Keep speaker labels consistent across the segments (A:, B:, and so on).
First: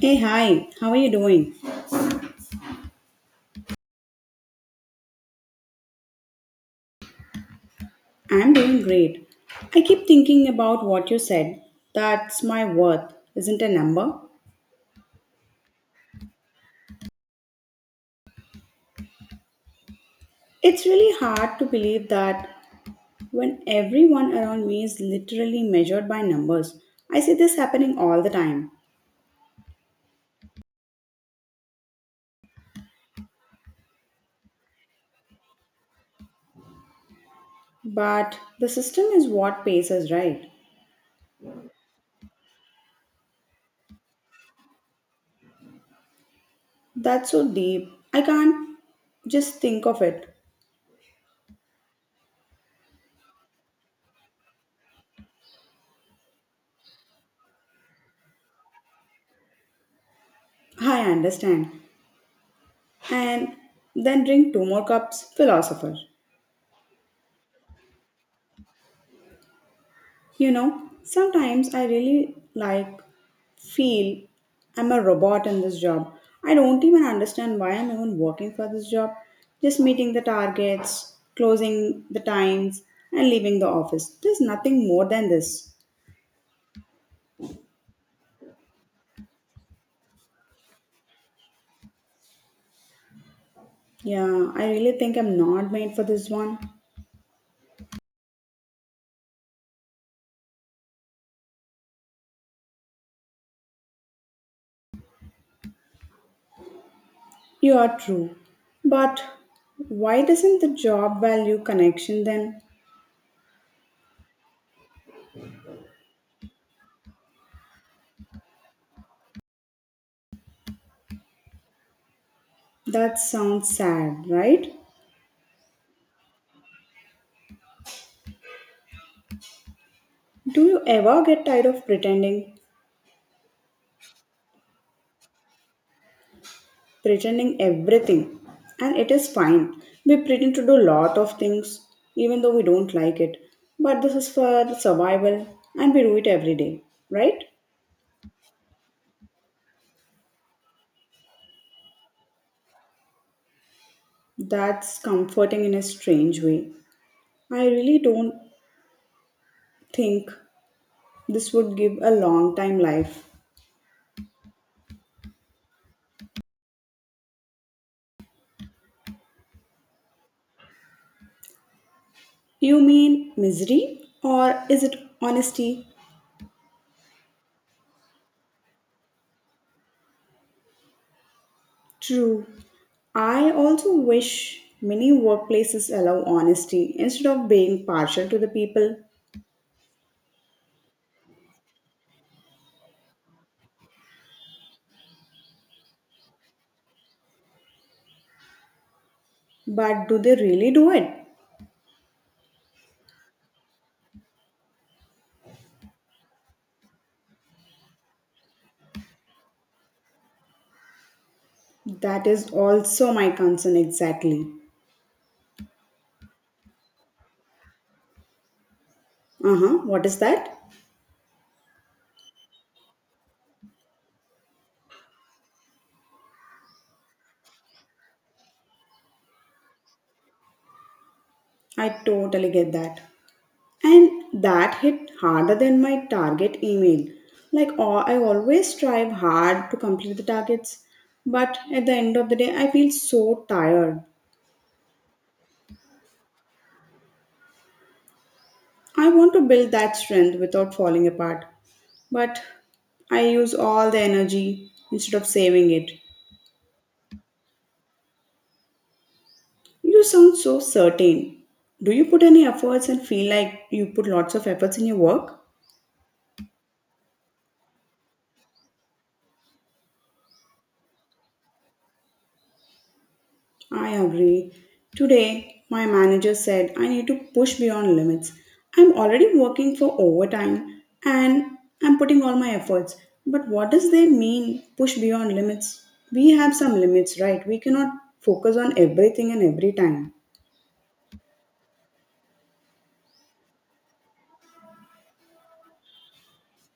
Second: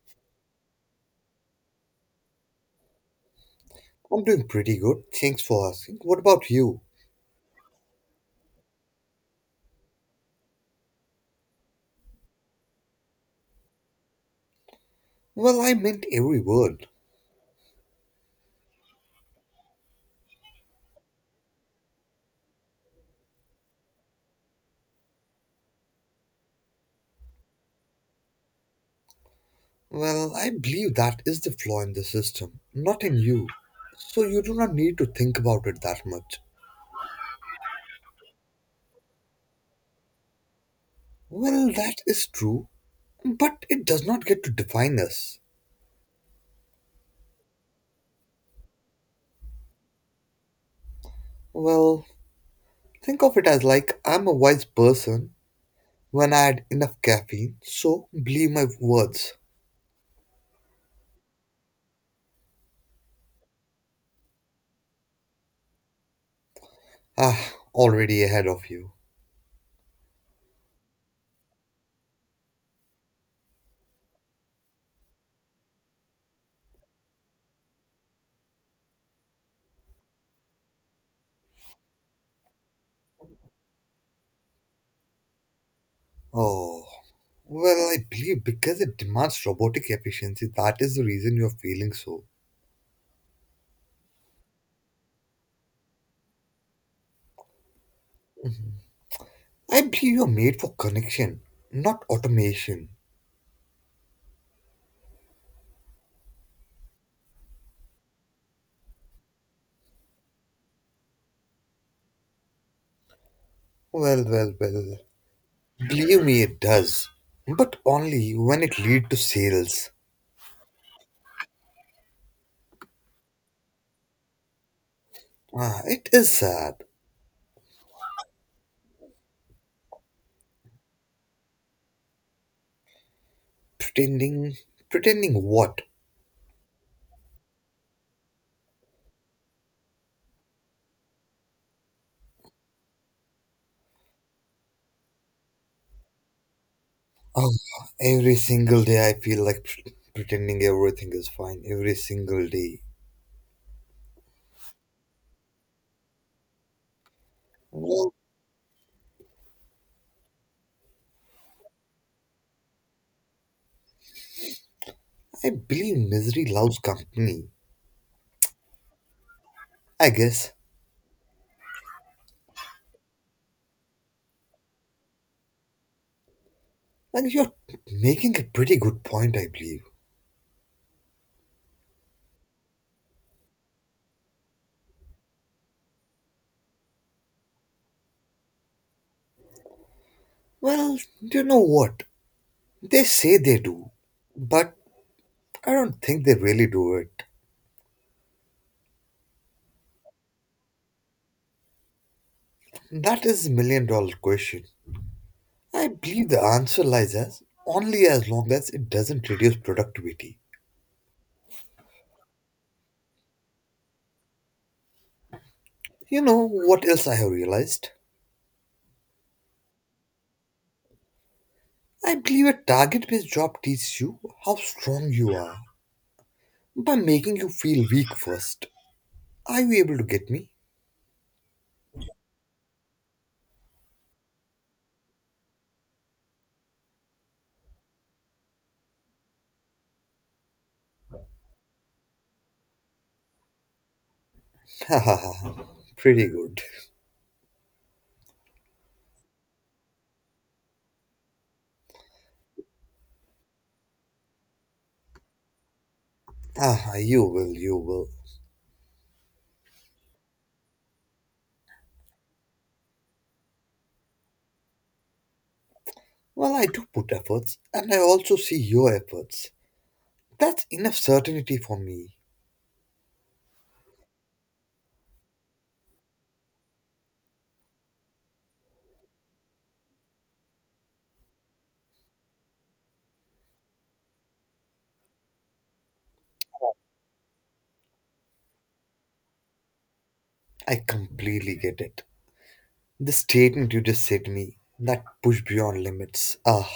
A: Hey, hi, how are you doing?
B: I'm doing pretty good. Thanks for asking. What about you?
A: I'm doing great. I keep thinking about what you said. That's my worth, isn't a number?
B: Well, I meant every word.
A: It's really hard to believe that when everyone around me is literally measured by numbers. I see this happening all the time.
B: Well, I believe that is the flaw in the system, not in you. So you do not need to think about it that much.
A: But the system is what pays us, right?
B: Well, that is true, but it does not get to define us.
A: That's so deep. I can't just think of it.
B: Well, think of it as like I'm a wise person when I had enough caffeine, so believe my words.
A: I understand. And then drink two more cups, philosopher.
B: Ah, already ahead of you.
A: Sometimes I really like feel I'm a robot in this job. I don't even understand why I'm even working for this job. Just meeting the targets, closing the times, and leaving the office. There's nothing more than this.
B: Oh. Well, I believe because it demands robotic efficiency, that is the reason you're feeling so.
A: Yeah, I really think I'm not made for this one.
B: I believe you're made for connection, not automation.
A: You are true. But why doesn't the job value connection then?
B: Well, well, well. Believe me, it does. But only when it leads to sales.
A: That sounds sad, right?
B: Ah, it is sad.
A: Do you ever get tired of pretending?
B: Pretending. Pretending what?
A: Pretending everything, and it is fine. We pretend to do lot of things, even though we don't like it, but this is for the survival, and we do it every day, right?
B: Oh, every single day I feel like pretending everything is fine. Every single day.
A: That's comforting in a strange way. I really
B: Well,
A: don't think this would give a long time life.
B: I believe misery loves company. I guess.
A: You mean misery, or is it honesty?
B: And you're making a pretty good point, I believe.
A: True. I also wish many workplaces allow honesty instead of being partial to the people.
B: Well, you know what? They say they do, but I don't think they really do it.
A: But do they really do it?
B: That is a million dollar question. I believe the answer lies as only as long as it doesn't reduce productivity.
A: That is also my concern exactly.
B: You know what else I have realized?
A: Uh huh, what is that?
B: I believe a target based job teaches you how strong you are by making you feel weak first. Are you able to get me?
A: I totally get that. And that hit harder than my target email. Like, I always strive hard to complete the targets, but at the end of the day, I feel so tired.
B: Ha ha ha. Pretty good.
A: I want to build that strength without falling apart, but I use all the energy instead of saving it.
B: Ah, you will, you will.
A: You sound so certain. Do you put any efforts and feel like you put lots of efforts in your work?
B: Well, I do put efforts, and I also see your efforts. That's enough certainty for me.
A: I agree. Today, my manager said I need to push beyond limits. I'm already working for overtime and I'm putting all my efforts. But what does they mean, push beyond limits? We have some limits, right? We cannot focus on everything and every time.
B: I completely get it. The statement you just said to me, that push beyond limits, ah,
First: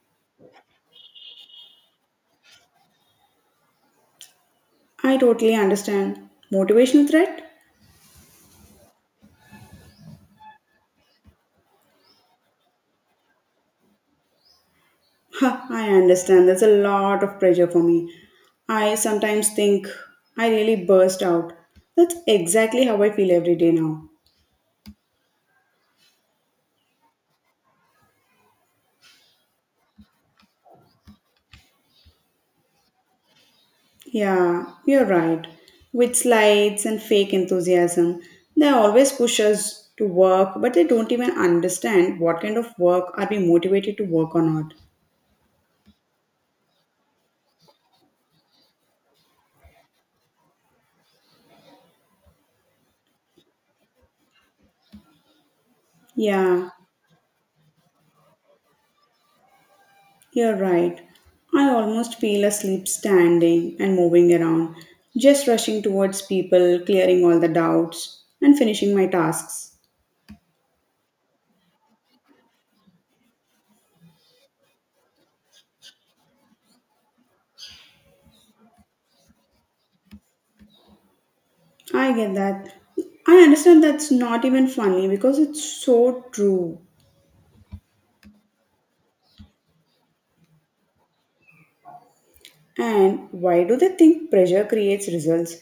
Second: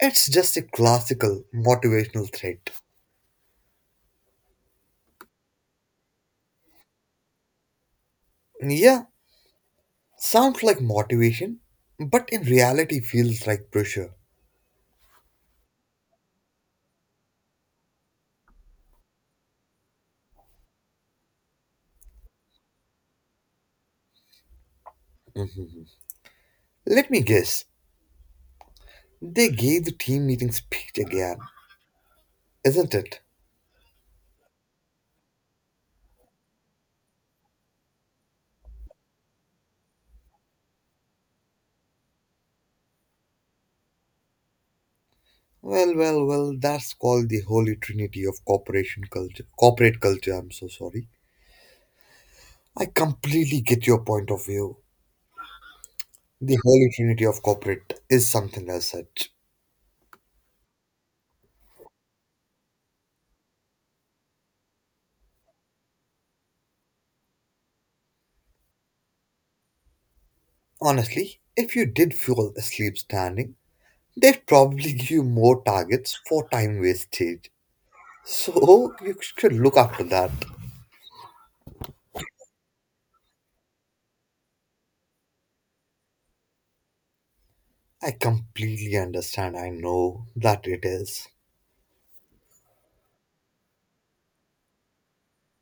B: it's just a classical motivational threat.
A: I totally understand. Motivational threat?
B: Yeah, sounds like motivation, but in reality feels like pressure.
A: Huh, I understand. That's a lot of pressure for me. I sometimes think I really burst out. That's exactly how I feel every day now.
B: Mhm. Let me guess, they gave the team meeting speech again, isn't it?
A: Yeah, you're right. With slides and fake enthusiasm, they always push us to work, but they don't even understand what kind of work are we motivated to work or not.
B: Well, well, well, that's called the holy trinity of corporation culture. Corporate culture, I'm so sorry. I completely get your point of view. The
A: Yeah,
B: holy trinity of corporate is something as such.
A: you're right. I almost feel asleep standing and moving around, just rushing towards people, clearing all the doubts, and finishing my tasks.
B: Honestly, if you did fall asleep standing, they'd probably give you more targets for time wastage. So you should look after that.
A: I get that. I understand that's not even funny because it's so true.
B: I completely understand. I know that it is.
A: And why do they think pressure creates results?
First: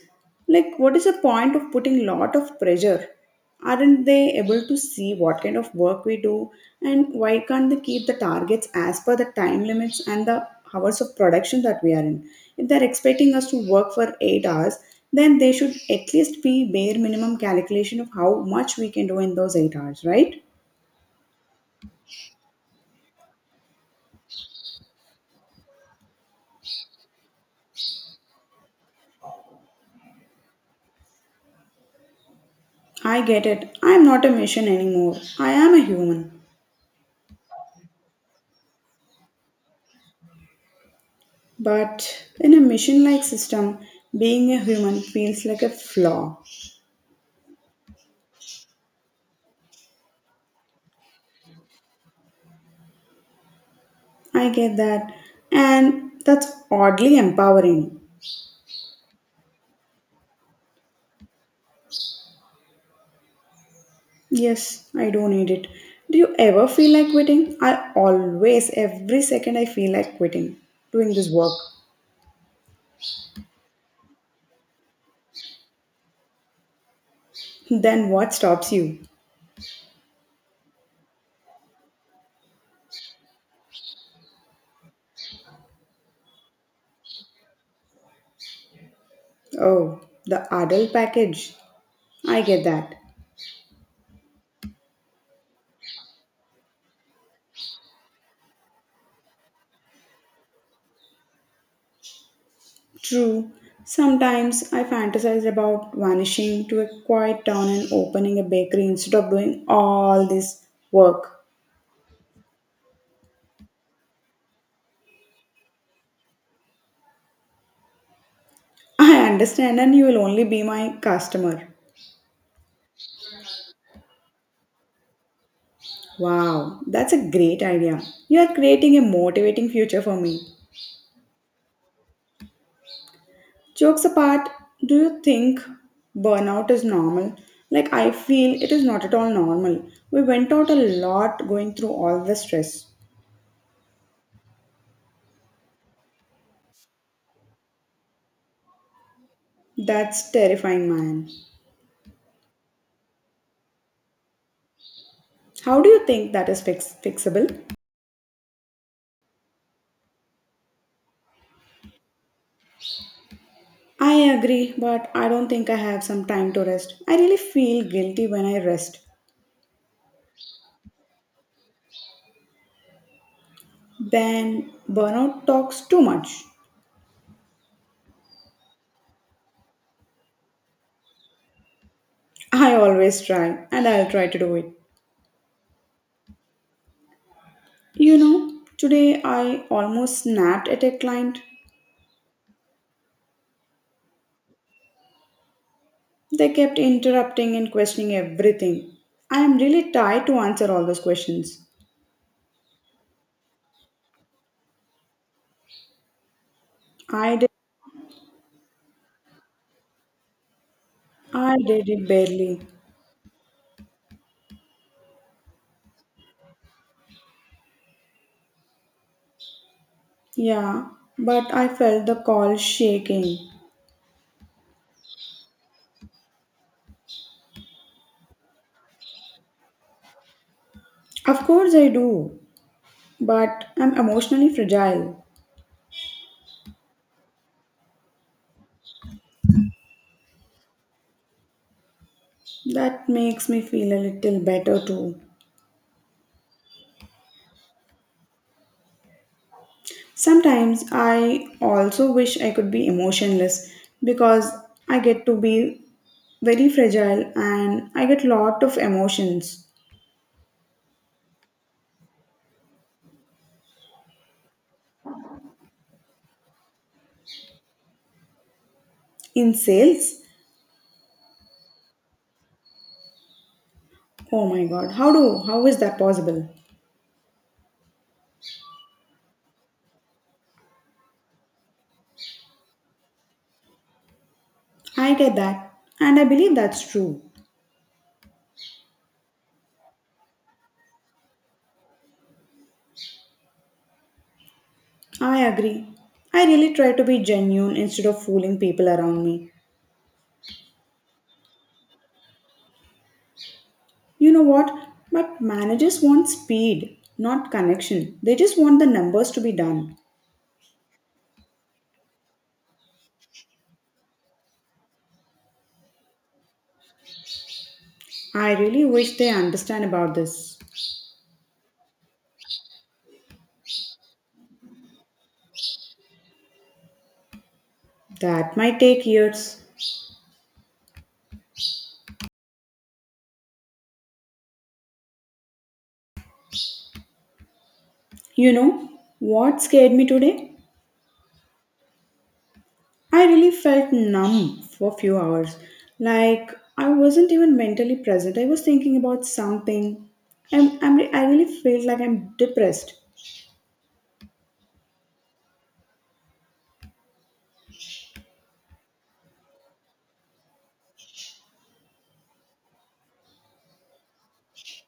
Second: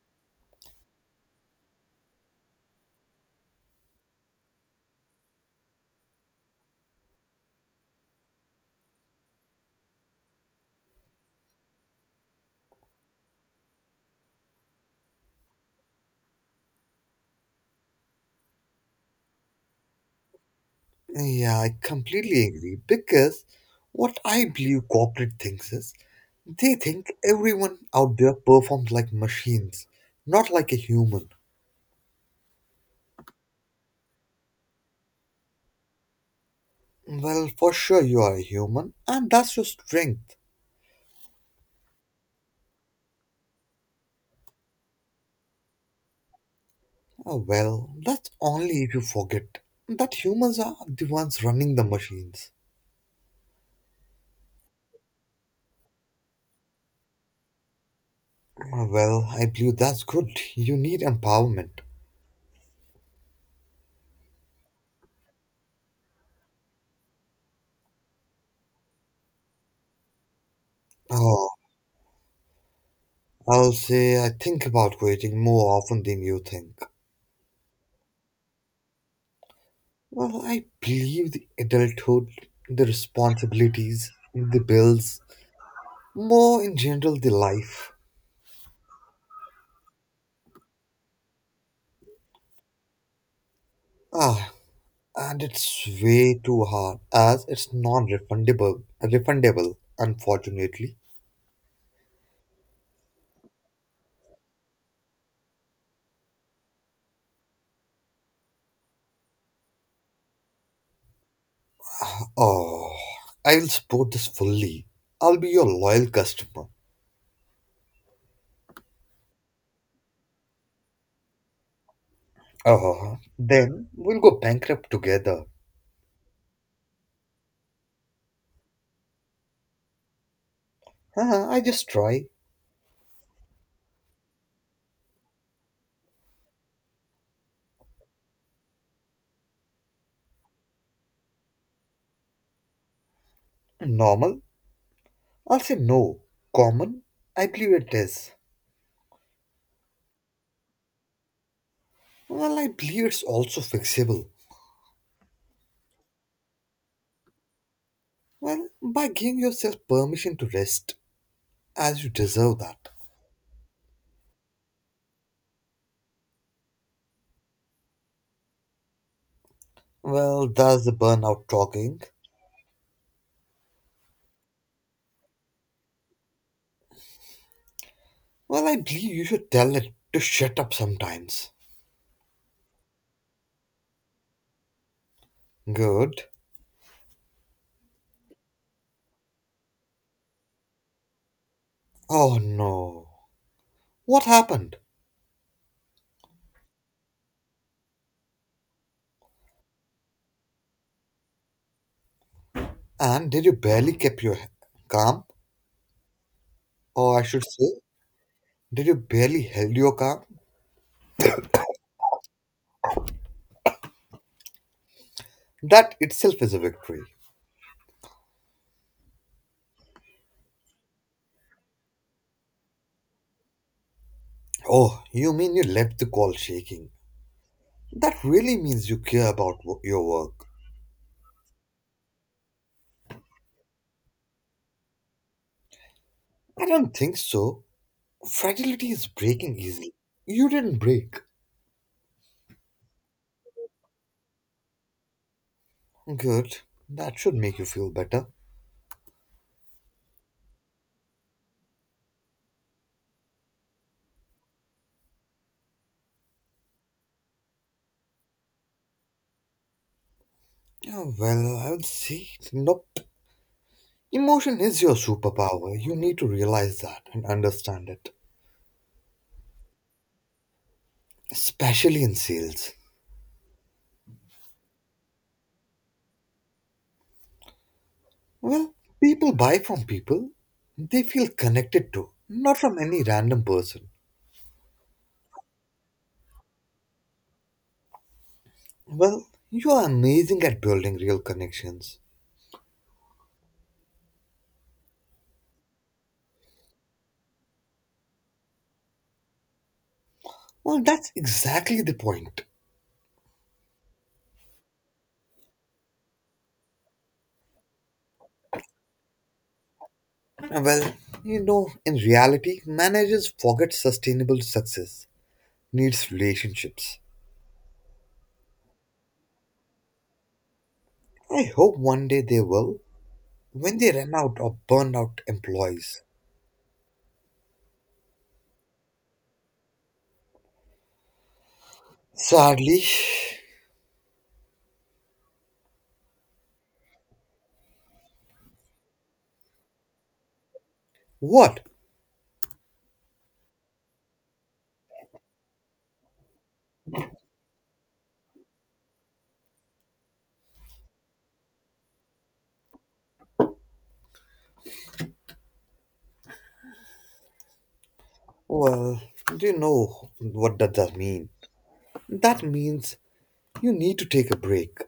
A: Like, what is the point of putting lot of pressure? Aren't they able to see what kind of work we do? And why can't they keep the targets as per the time limits and the hours of production that we are in? If they're expecting us to work for 8 hours, then they should at least be bare minimum calculation of how much we can do in those 8 hours, right?
B: Yeah, I completely agree because what I believe corporate thinks is, they think everyone out there performs like machines, not like a human.
A: I get it. I'm not a machine anymore. I am a human.
B: Well, for sure you are a human, and that's your strength.
A: But in a machine like system, being a human feels like a flaw.
B: Ah, well, that's only if you forget that humans are the ones running the machines.
A: I get that. And that's oddly empowering.
B: Ah, well, I believe that's good. You need empowerment.
A: Yes, I do need it. Do you ever feel like quitting? I always, every second, I feel like quitting doing this
B: Oh,
A: work.
B: I'll say I think about waiting more often than you think.
A: Then what stops you?
B: Well, I believe the adulthood, the responsibilities, the bills, more in general, the life.
A: Oh, the adult package. I get that.
B: Ah, and it's way too hard as it's non-refundable refundable unfortunately.
A: True. Sometimes I fantasize about vanishing to a quiet town and opening a bakery instead of doing all this work.
B: Oh, I will support this fully. I'll be your loyal customer.
A: I understand, and you will only be my customer.
B: Oh, then we'll go bankrupt together.
A: Wow, that's a great idea. You are creating a motivating future for me.
B: Huh, I just try.
A: Jokes apart, do you think burnout is normal? Like, I feel it is not at all normal. We went out a lot going through all the stress.
B: Normal, I'll say no. Common, I believe it is.
A: That's terrifying, man.
B: Well, I believe it's also fixable.
A: How do you think that is fixable?
B: Well, by giving yourself permission to rest, as you deserve that.
A: I agree, but I don't think I have some time to rest. I really feel guilty when I rest.
B: Well, that's the burnout talking.
A: Ben, burnout talks too much.
B: Well, I believe you should tell it to shut up sometimes.
A: I always try, and I'll try to do it.
B: Good.
A: You know, today I almost snapped at a client.
B: Oh no. What happened?
A: They kept interrupting and questioning everything. I am really tired to answer all those questions.
B: And did you barely keep your calm? Or I
A: I
B: should
A: did,
B: say, did you barely held your calm?
A: I did it barely.
B: That itself is a victory.
A: Yeah, but I felt the call shaking.
B: Oh, you mean you left the call shaking? That really means you care about your work.
A: Of course I do, but I'm emotionally fragile.
B: I don't think so. Fragility is breaking easily. You didn't break.
A: That makes me feel a little better too.
B: Good. That should make you feel better.
A: Sometimes I also wish I could be emotionless because I get to be very fragile and I get lot of emotions
B: Oh, well, I'll see. Nope. Emotion is your superpower. You need to realize that and understand it,
A: in sales.
B: especially in sales.
A: Oh my god, how is that possible?
B: Well, people buy from people they feel connected to, not from any random person.
A: I get that and I believe that's true.
B: Well, you are amazing at building real connections.
A: I agree. I really try to be genuine instead of fooling people around me.
B: Well, that's exactly the point.
A: You know what? But managers want speed, not connection. They just want the numbers to be done.
B: Well, in reality, managers forget sustainable success needs relationships.
A: I really wish they understand about this.
B: I hope one day they will when they run out or burn out employees.
A: That might take years.
B: Sadly.
A: You know what scared me today?
B: What?
A: I really felt numb for a few hours. Like I wasn't even mentally present. I was thinking about something. I really felt like I'm depressed.
B: Well, do you know what that does mean? That means you need to take a break.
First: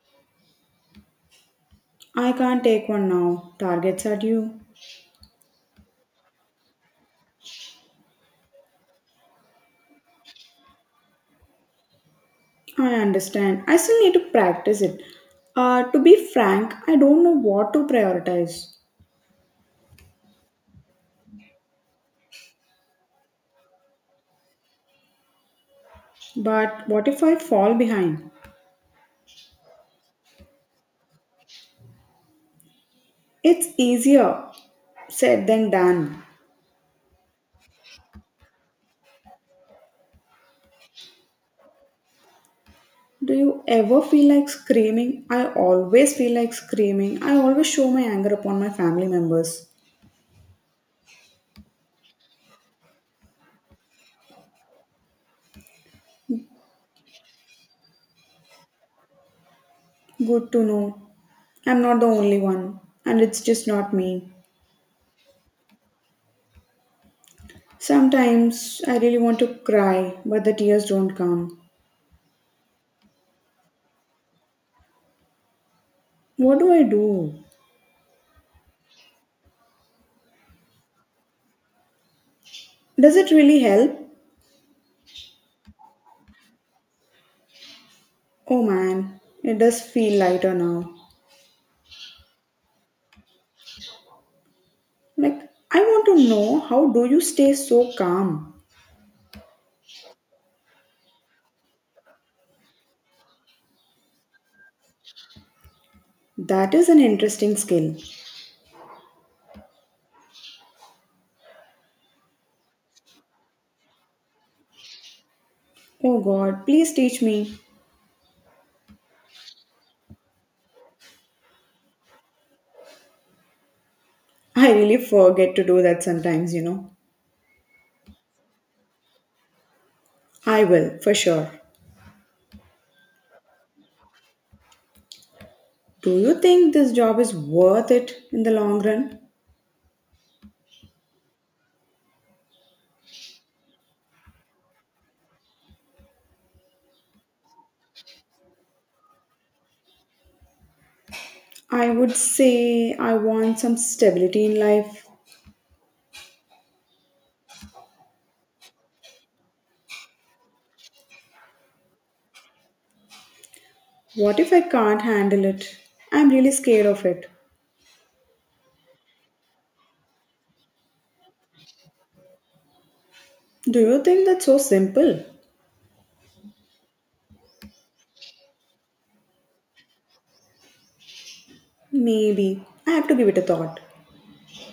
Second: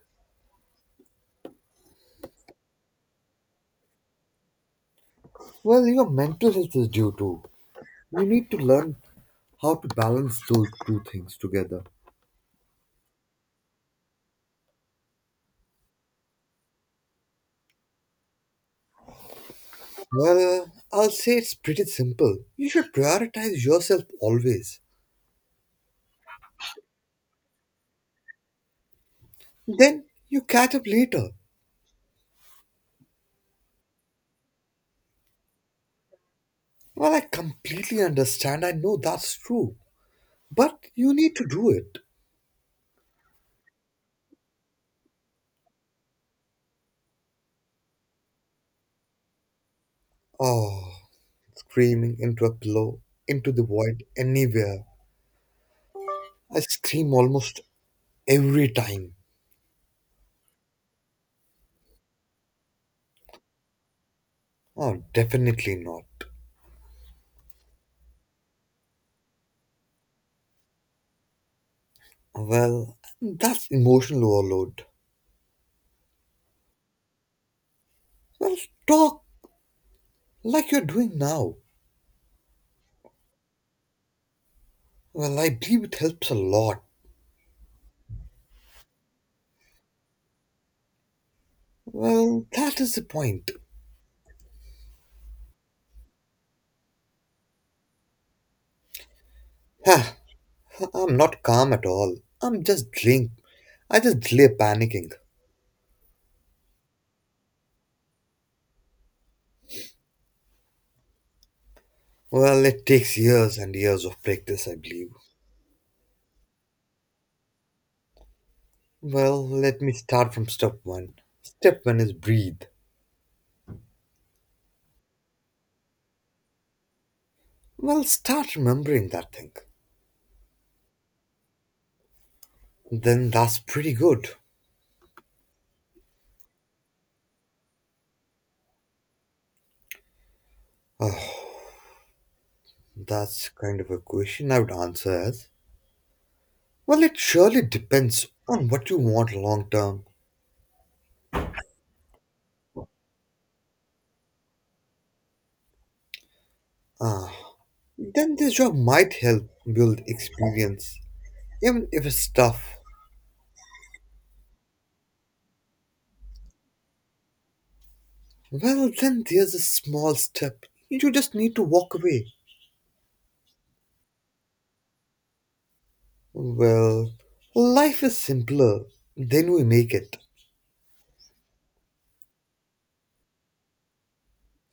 A: I can't take one now. Targets are due.
B: Well, your mental health is due to. You need to learn how to balance those two things together.
A: I understand. I still need to practice it. To be frank, I don't know what to prioritize.
B: Well, I'll say it's pretty simple. You should prioritize yourself always.
A: But what if I fall behind?
B: Then you catch up later.
A: It's easier said than done.
B: Well, I completely understand. I know that's true. But you need to do it.
A: Do you ever feel like screaming? I always feel like screaming. I always show my anger upon my family members.
B: Oh, screaming into a pillow, into the void, anywhere. I scream almost every time.
A: Good to know. I'm not the only one, and it's just not me.
B: Oh, definitely not.
A: Sometimes I really want to cry, but the tears don't come.
B: Well, that's emotional overload.
A: What do I do?
B: Well, talk like you're doing now.
A: Does it really help?
B: Well, I believe it helps a lot.
A: Oh man, it does feel lighter now.
B: Well, that is the point.
A: Like, I want to know how do you stay so calm?
B: Ha, I'm not calm at all. I'm just drink. I just delay panicking.
A: That is an interesting skill.
B: Well, it takes years and years of practice, I believe.
A: Oh God, please teach me.
B: Well, let me start from step one. Step one is breathe.
A: I really forget to do that sometimes.
B: Well, start remembering that thing.
A: I will, for sure.
B: Then that's pretty good.
A: Do you think this job is worth it in the long run?
B: That's kind of a question I would answer as, well, it surely depends on what you want long term.
A: I would say I want some stability in life.
B: Ah, then this job might help build experience, even if it's tough.
A: What if I can't handle it? I'm really scared of it.
B: Well, then there's a small step. You just need to walk away.
A: Do you think that's so simple?
B: Well, life is simpler than we make it.
A: Maybe. I have to give it a thought.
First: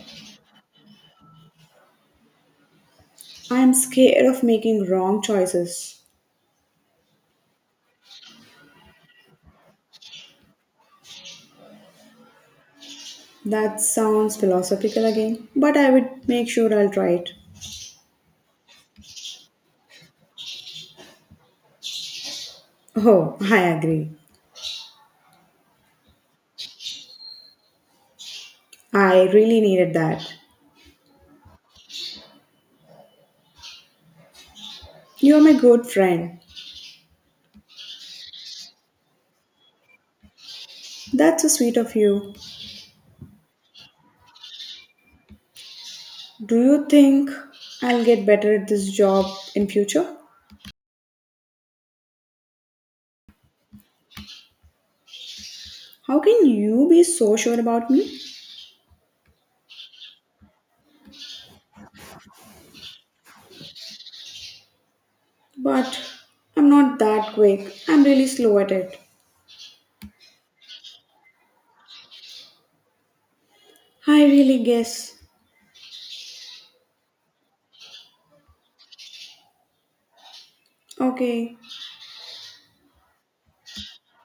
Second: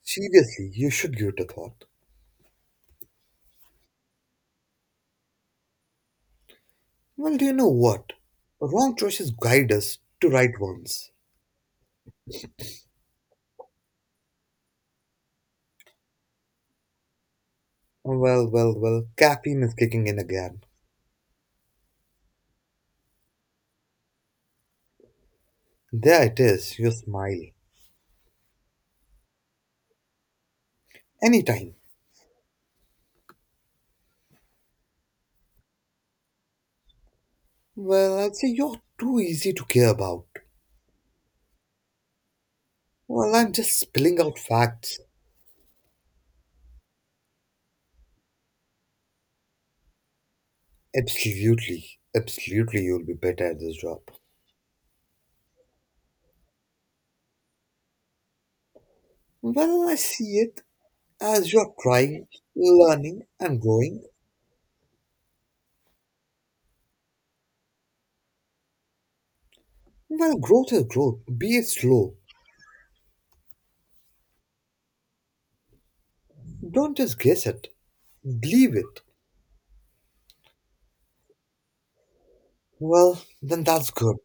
B: Seriously, you should give it a thought.
A: I'm scared of making wrong choices.
B: Well, do you know what? Wrong choices guide us to right ones.
A: That sounds philosophical again, but I would make sure I'll try it.
B: Well, well, well, caffeine is kicking in again.
A: Oh, I agree.
B: There it is, your smile.
A: I really needed that.
B: Anytime.
A: You are my good friend.
B: Well, I'd say you're too easy to care about.
A: That's so sweet of you.
B: Well, I'm just spilling out facts.
A: Do you think I'll get better at this job in future?
B: Absolutely, absolutely, you'll be better at this job.
A: How can you be so sure about me?
B: Well, I see it as you're trying, learning, and growing.
A: But I'm not that quick. I'm really slow at it.
B: Well, growth is growth, be it slow.
A: I really guess.
B: Don't just guess it, believe it.
A: Okay.
B: Well, then that's good.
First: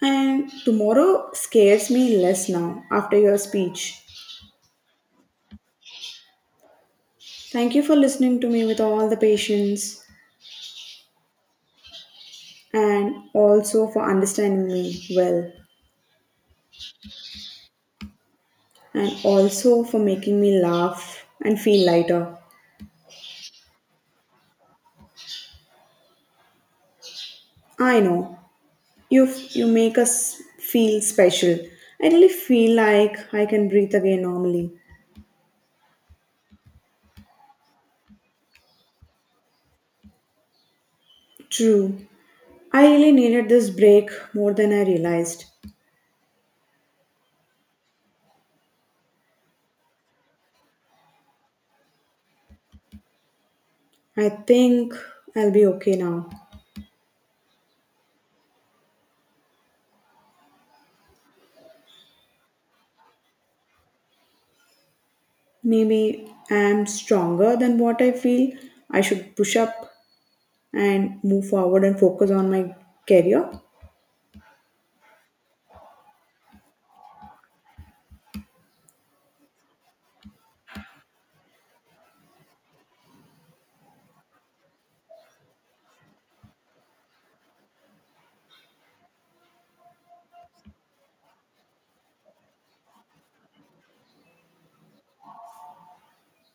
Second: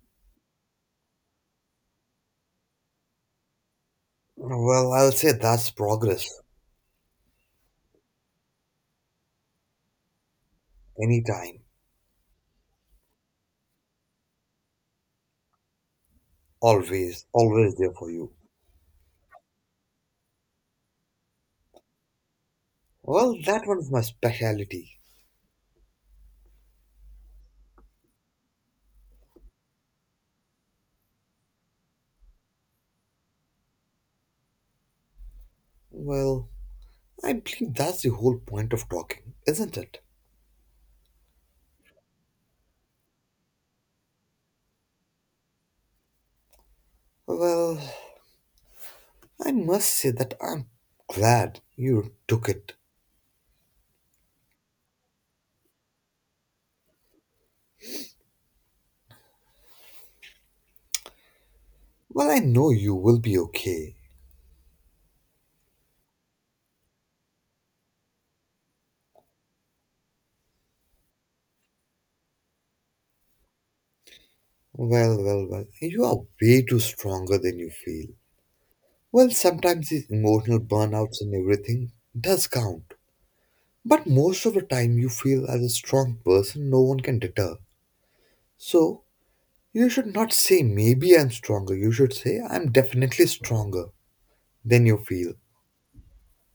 A: And tomorrow scares me less now after your speech.
B: Well, I'll say that's progress.
A: Thank you for listening to me with all the patience,
B: Anytime,
A: and also for understanding me well.
B: always, always there for you.
A: And also for making me laugh and feel lighter.
B: Well, that one's my specialty.
A: I know you make us feel special. I really feel like I can breathe again normally.
B: Well, I believe that's the whole point of talking, isn't it?
A: True. I really needed this break more than I realized.
B: Well, I must say that I'm glad you took it.
A: I think I'll be okay now.
B: Well, I know you will be okay.
A: Maybe I'm stronger than what I feel. I should push up and move forward and focus on my career.
B: Well, well, well, you are way too stronger than you feel. Well, sometimes these emotional burnouts and everything does count. But most of the time, you feel as a strong person, no one can deter. So, you should not say, maybe I'm stronger. You should say, I'm definitely stronger than you feel.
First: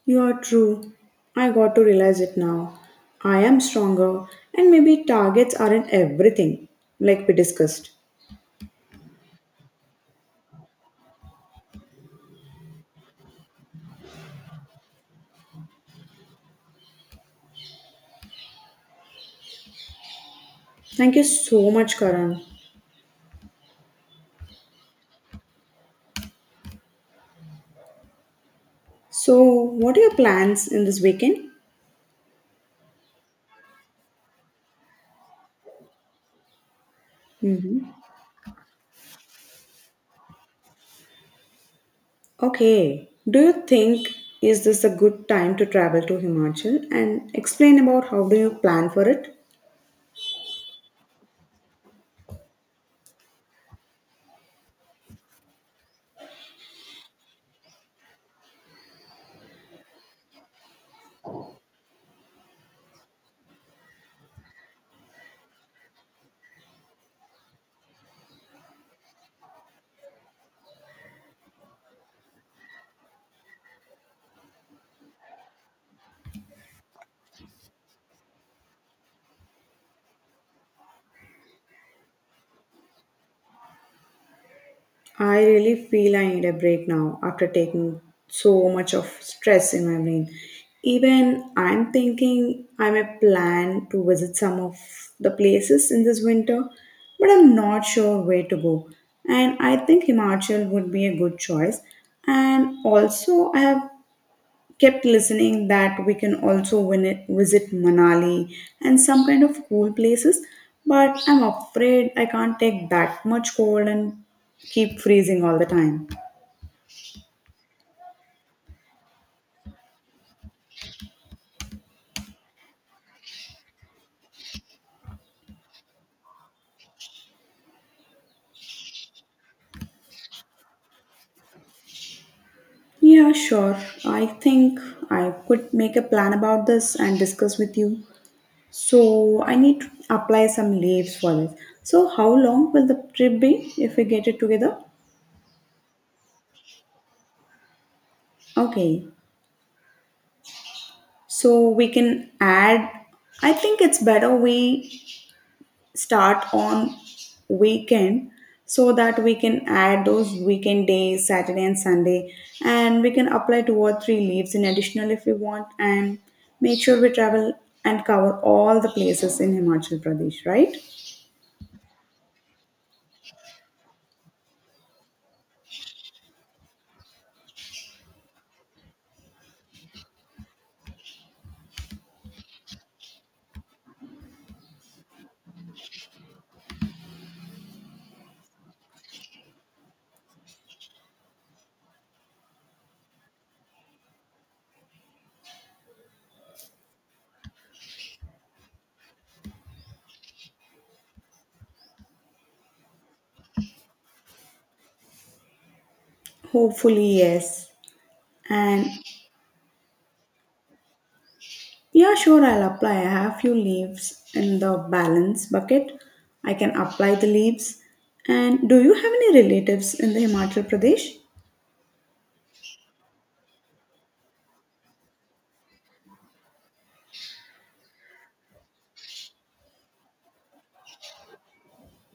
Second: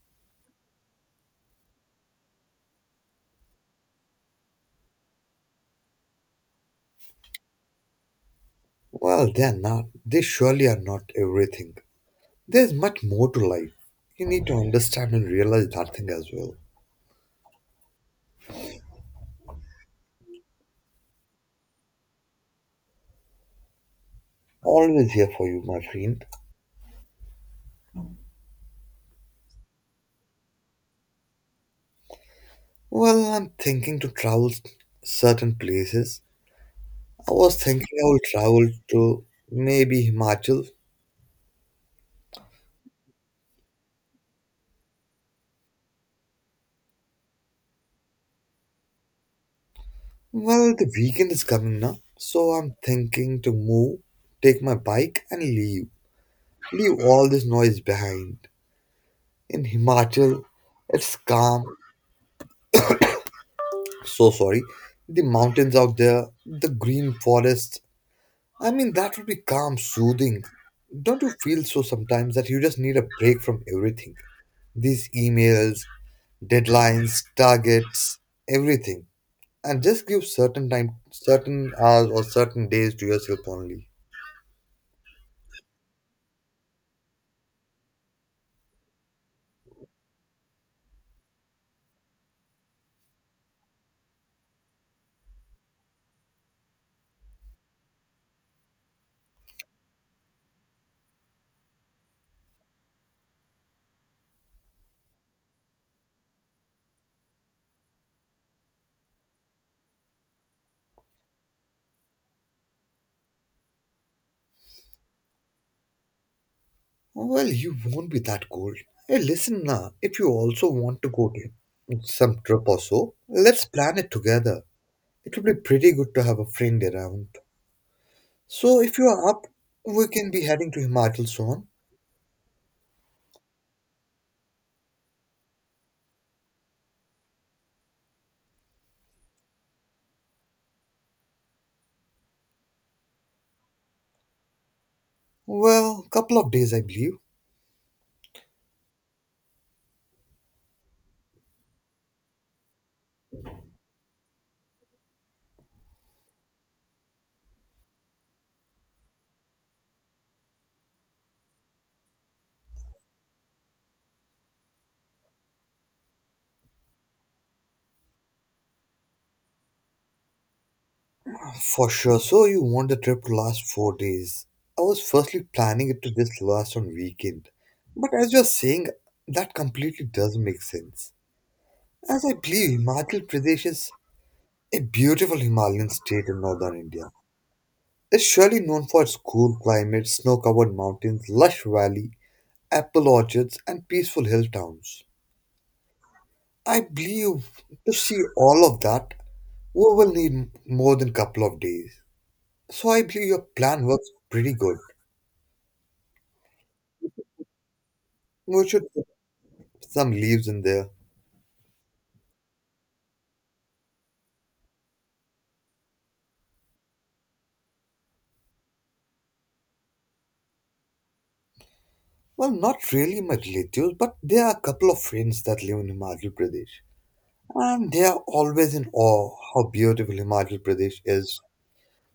A: You are true. I got to realize it now. I am stronger, and maybe targets aren't everything, like we discussed.
B: Well, they're not. They surely are not everything. There's much more to life. You need to understand and realize that thing as well.
A: Thank you so much, Karan.
B: Always here for you, my friend.
A: So, what are your plans in this weekend?
B: Well, I'm thinking to travel certain places. I was
A: Hmm.
B: thinking I will travel to maybe Himachal.
A: Okay. Do you think is this a good time to travel to Himachal, and explain about how do you plan for it?
B: Well, the weekend is coming now, so I'm thinking to move, take my bike, and leave. Leave all this noise behind. In Himachal, it's calm, so sorry, the mountains out there, the green forest, I mean, that would be calm, soothing. Don't you feel so sometimes that you just need a break from everything? These emails, deadlines, targets, everything, and just give certain time, certain hours, or certain days to yourself only.
A: I really feel I need a break now after taking so much of stress in my brain. Even I'm thinking I may plan to visit some of the places in this winter, but I'm not sure where to go. And I think Himachal would be a good choice. And also, I have kept listening that we can also win it, visit Manali and some kind of cool places. But I'm afraid I can't take that much cold and keep freezing all the time.
B: Well, you won't be that cold. Hey, listen, now if you also want to go to some trip or so, let's plan it together. It would be pretty good to have a friend around. So if you are up, we can be heading to Himachal soon.
A: Yeah, sure. I think I could make a plan about this and discuss with you. So I need to apply some leaves for this. So how long will the trip be if we get it together?
B: Well, couple of days I believe.
A: Okay. So we can add, I think it's better we start on weekend, so that we can add those weekend days Saturday and Sunday, and we can apply two or three leaves in additional if we want, and make sure we travel and cover all the places in Himachal Pradesh, right?
B: Ah, for sure. So you want the trip to last 4 days. I was firstly planning it to just last on weekend. But as you're saying, that completely does make sense. As I believe Himachal Pradesh is a beautiful Himalayan state in northern India. It's surely known for its cool climate, snow-covered mountains, lush valley, apple orchards, and peaceful hill towns. I believe to see all of that, we will need more than a couple of days. So I believe your plan works pretty good.
A: Hopefully yes.
B: We should
A: And
B: put some leaves in there.
A: yeah, sure, I'll apply. I have few leaves in the balance bucket. I can apply the leaves. And do you have any relatives in the Himachal Pradesh?
B: Well, not really my relatives, but there are a couple of friends that live in Himachal Pradesh. And they are always in awe how beautiful Himachal Pradesh is.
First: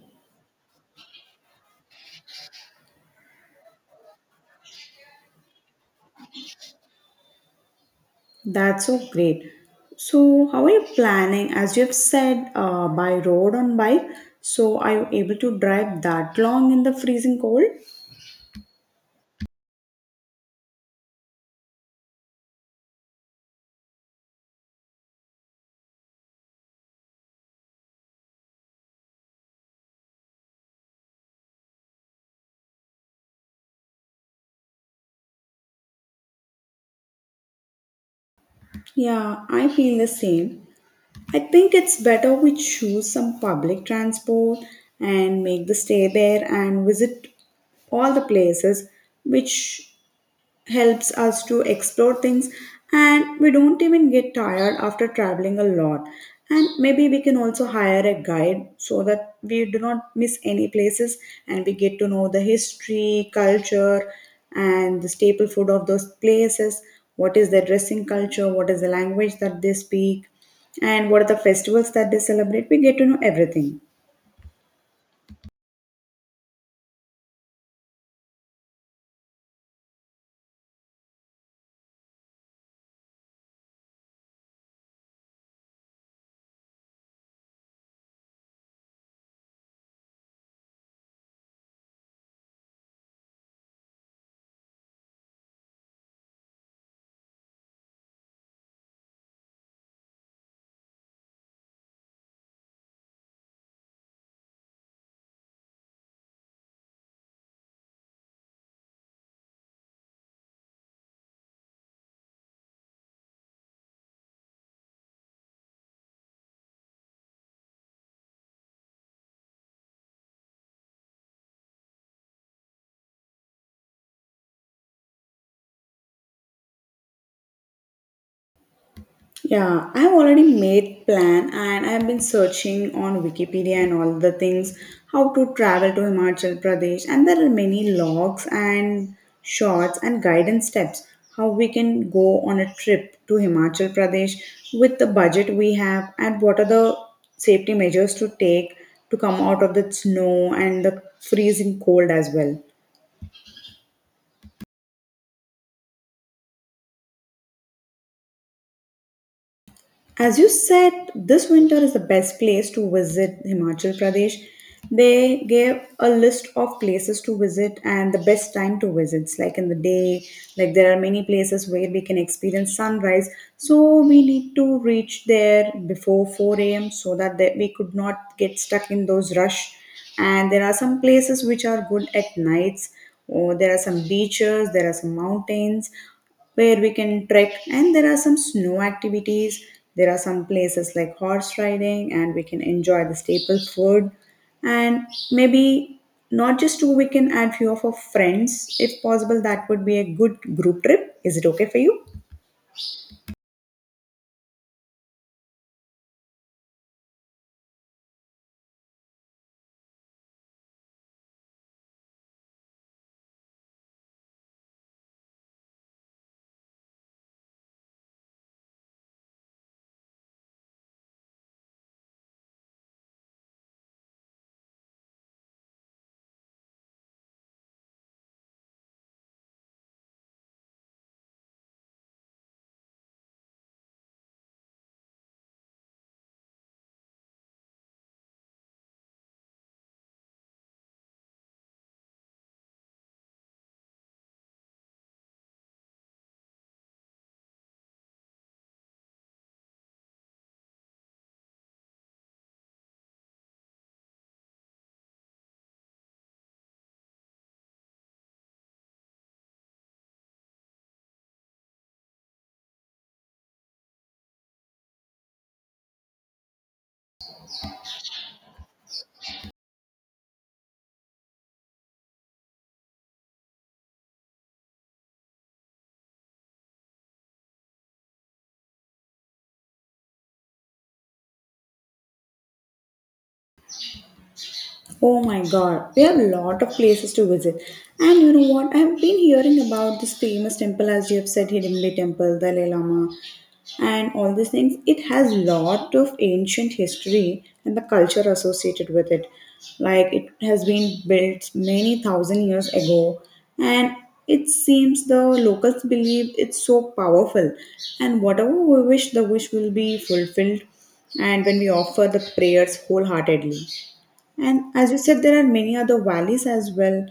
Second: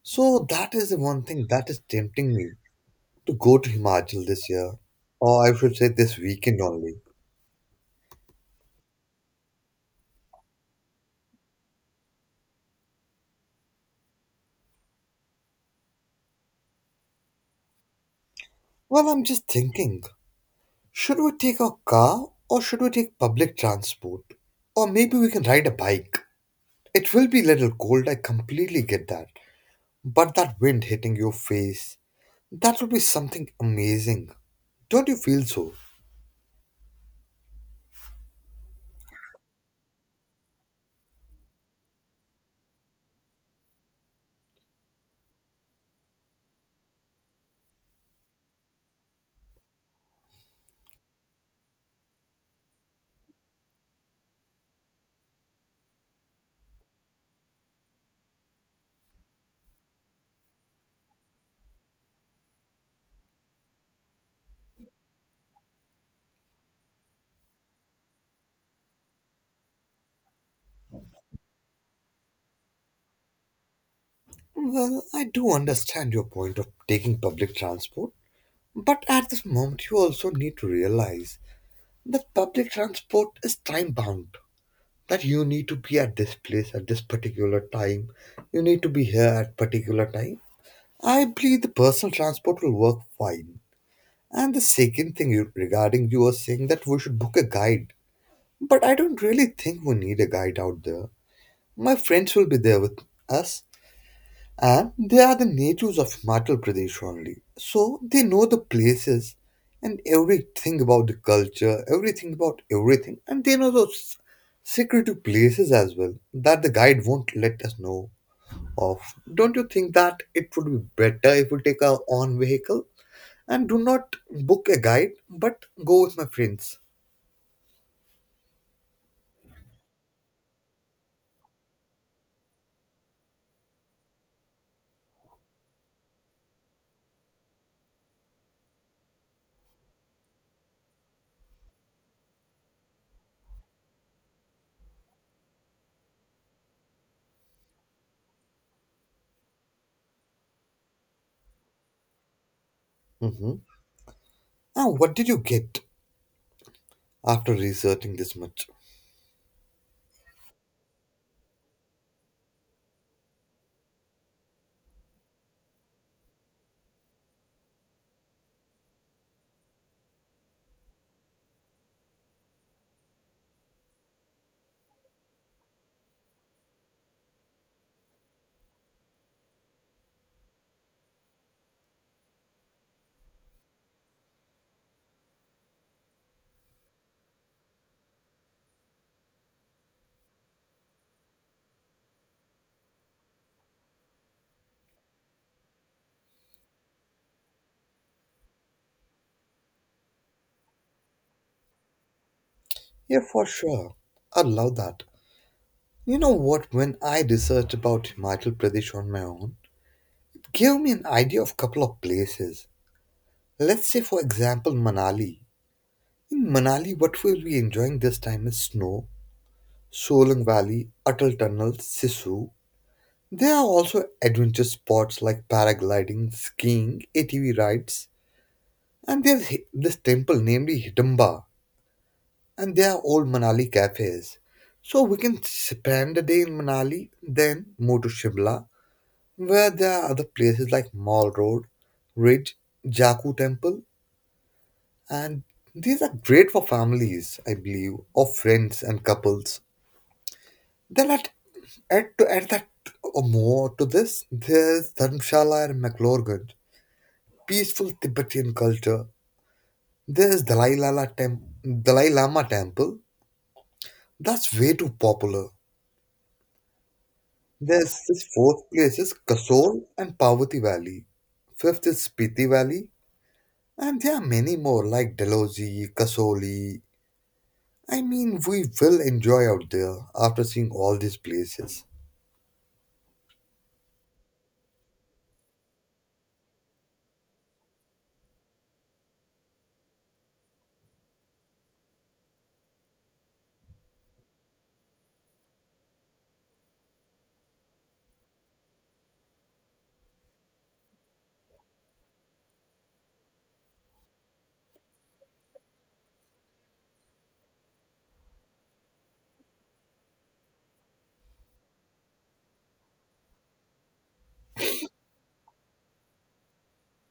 B: So that is the one thing that is tempting me to go to Himachal this year. Or I should say this weekend only.
A: That's so great. So, how are you planning? As you've said, by road on bike. So, are you able to drive that long in the freezing cold?
B: Well, I'm just thinking, should we take a car or should we take public transport? Or maybe we can ride a bike. It will be a little cold, I completely get that. But that wind hitting your face, that would be something amazing. Don't you feel so?
A: Yeah, I feel the same. I think it's better we choose some public transport and make the stay there and visit all the places which helps us to explore things, and we don't even get tired after traveling a lot. And maybe we can also hire a guide so that we do not miss any places, and we get to know the history, culture and the staple food of those places, what is their dressing culture, what is the language that they speak, and what are the festivals that they celebrate. We get to know everything.
B: Well, I do understand your point of taking public transport, but at this moment you also need to realize that public transport is time bound. That you need to be at this place at this particular time. You need to be here at particular time. I believe the personal transport will work fine. And the second thing you, regarding you are saying that we should book a guide, but I don't really think we need a guide out there. My friends will be there with us, and they are the natives of Himachal Pradesh only. So they know the places and everything about the culture, everything about everything, and they know those secretive places as well that the guide won't let us know of. Don't you think that it would be better if we take our own vehicle and do not book a guide but go with my friends?
A: Yeah, I've already made plan and I've been searching on Wikipedia and all the things, how to travel to Himachal Pradesh, and there are many logs and shots and guidance steps how we can go on a trip to Himachal Pradesh with the budget we have, and what are the safety measures to take to come out of the snow and the freezing cold as well.
B: Hmm. And what did you get after researching this much?
A: As you said, this winter is the best place to visit Himachal Pradesh. They gave a list of places to visit and the best time to visit. It's like in the day, like there are many places where we can experience sunrise. So we need to reach there before 4 a.m. so that they, we could not get stuck in those rush. And there are some places which are good at nights. Oh, there are some beaches, there are some mountains where we can trek, and there are some snow activities, there are some places like horse riding, and we can enjoy the staple food. And maybe not just two, we can add few of our friends if possible. That would be a good group trip. Is it okay for you?
B: Yeah, for sure. I love that. You know what? When I researched about Himachal Pradesh on my own, it gave me an idea of couple of places. Let's say, for example, Manali. In Manali, what we'll be enjoying this time is snow, Solang Valley, Atal Tunnel, Sisu. There are also adventure spots like paragliding, skiing, ATV rides, and there's this temple named Hidamba, and they are all Manali cafes. So we can spend a day in Manali, then move to Shimla, where there are other places like Mall Road, Ridge, Jaku Temple, and these are great for families, I believe, or friends and couples. Then at add to add that, or more to this, there's Dharamshala and McLaurganj, peaceful Tibetan culture. There's Dalai Lama, Dalai Lama temple. That's way too popular. This fourth place is Kasol and Pavati Valley. Fifth is Spiti Valley. And there are many more like Dalhousie, Kasoli. I mean, we will enjoy out there after seeing all these places.
A: Oh my god, we have a lot of places to visit. And you know what? I've been hearing about this famous temple, as you have said, Hidimli Temple, Dalai Lama, and all these things. It has lot of ancient history and the culture associated with it, like it has been built many thousand years ago. And it seems the locals believe it's so powerful, and whatever we wish, the wish will be fulfilled, and when we offer the prayers wholeheartedly. And as you said, there are many other valleys as well,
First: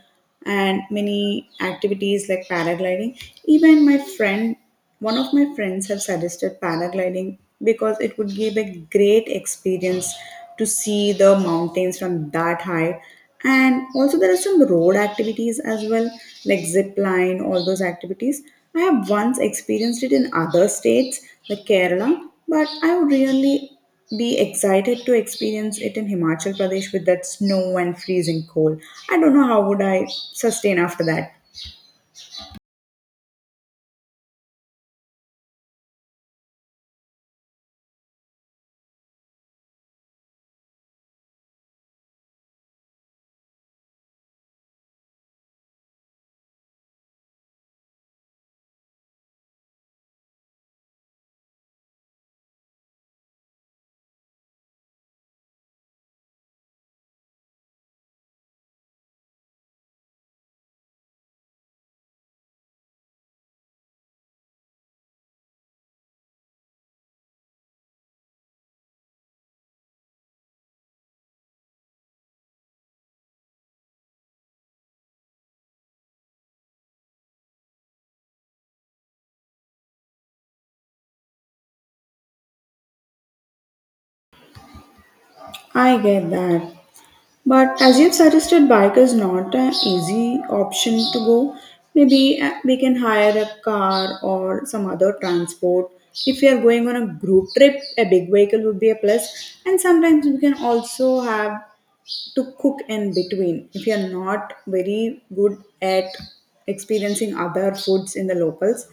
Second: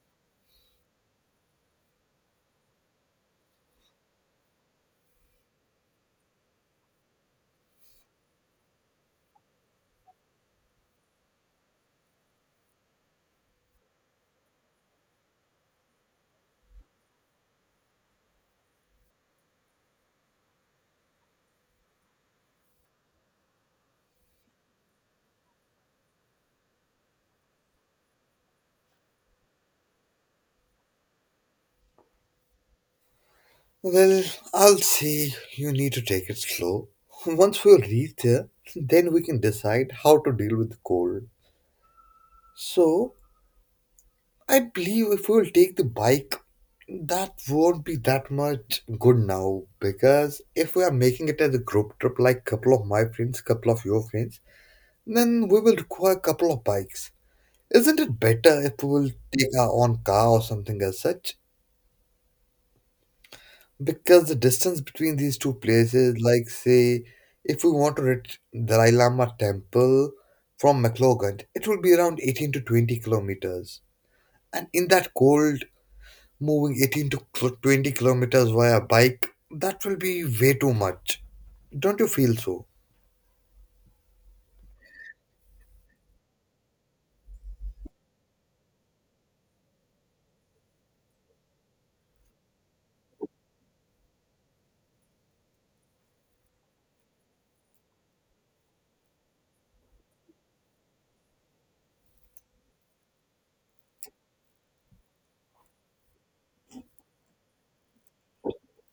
A: and many activities like paragliding. Even my friend, one of my friends, have suggested paragliding because it would give a great experience to see the mountains from that high. And also, there are some road activities as well, like zip line, all those activities. I have once experienced it in other states like Kerala, but I would really be excited to experience it in Himachal Pradesh with that snow and freezing cold. I don't know how would I sustain after that.
B: Well, I'll say you need to take it slow. Once we reach there, then we can decide how to deal with the cold. So, I believe if we'll take the bike, that won't be that much good now because if we are making it as a group trip, like couple of my friends, couple of your friends, then we will require couple of bikes. Isn't it better if we will take our own car or something as such? Because the distance between these two places, like say, if we want to reach Dalai Lama temple from McLogan, it will be around 18 to 20 kilometers. And in that cold, moving 18 to 20 kilometers via bike, that will be way too much. Don't you feel so?
A: I get that. But as you've suggested, bike is not an easy option to go. Maybe we can hire a car or some other transport. If we are going on a group trip, a big vehicle would be a plus. And sometimes we can also have to cook in between if you're not very good at experiencing other foods in the locals,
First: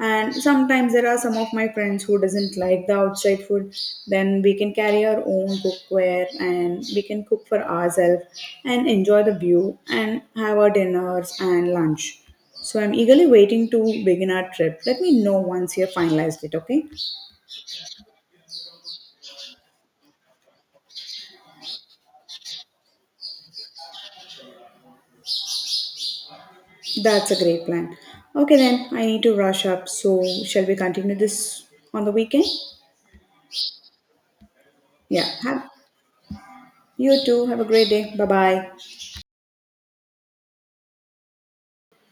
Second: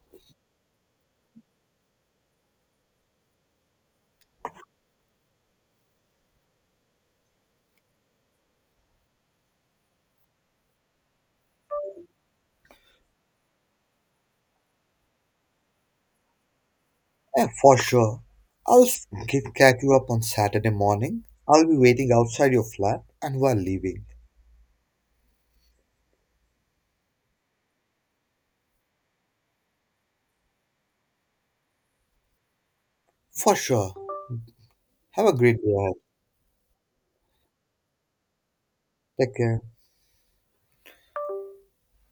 A: and sometimes there are some of my friends who doesn't like the outside food, then we can carry our own cookware and we can cook for ourselves and enjoy the view and have our dinners and lunch. So I'm eagerly waiting to begin our trip. Let me know once you've finalized it, okay?
B: Yeah, for sure. I'll catch you up on Saturday morning. I'll be waiting outside your flat and we're leaving.
A: That's a great plan. Okay, then I need to rush up. So, shall we continue this on the weekend?
B: For sure.
A: Yeah.
B: Have a great
A: Have,
B: day ahead.
A: you too. Have a great day. Bye bye.
B: Take care.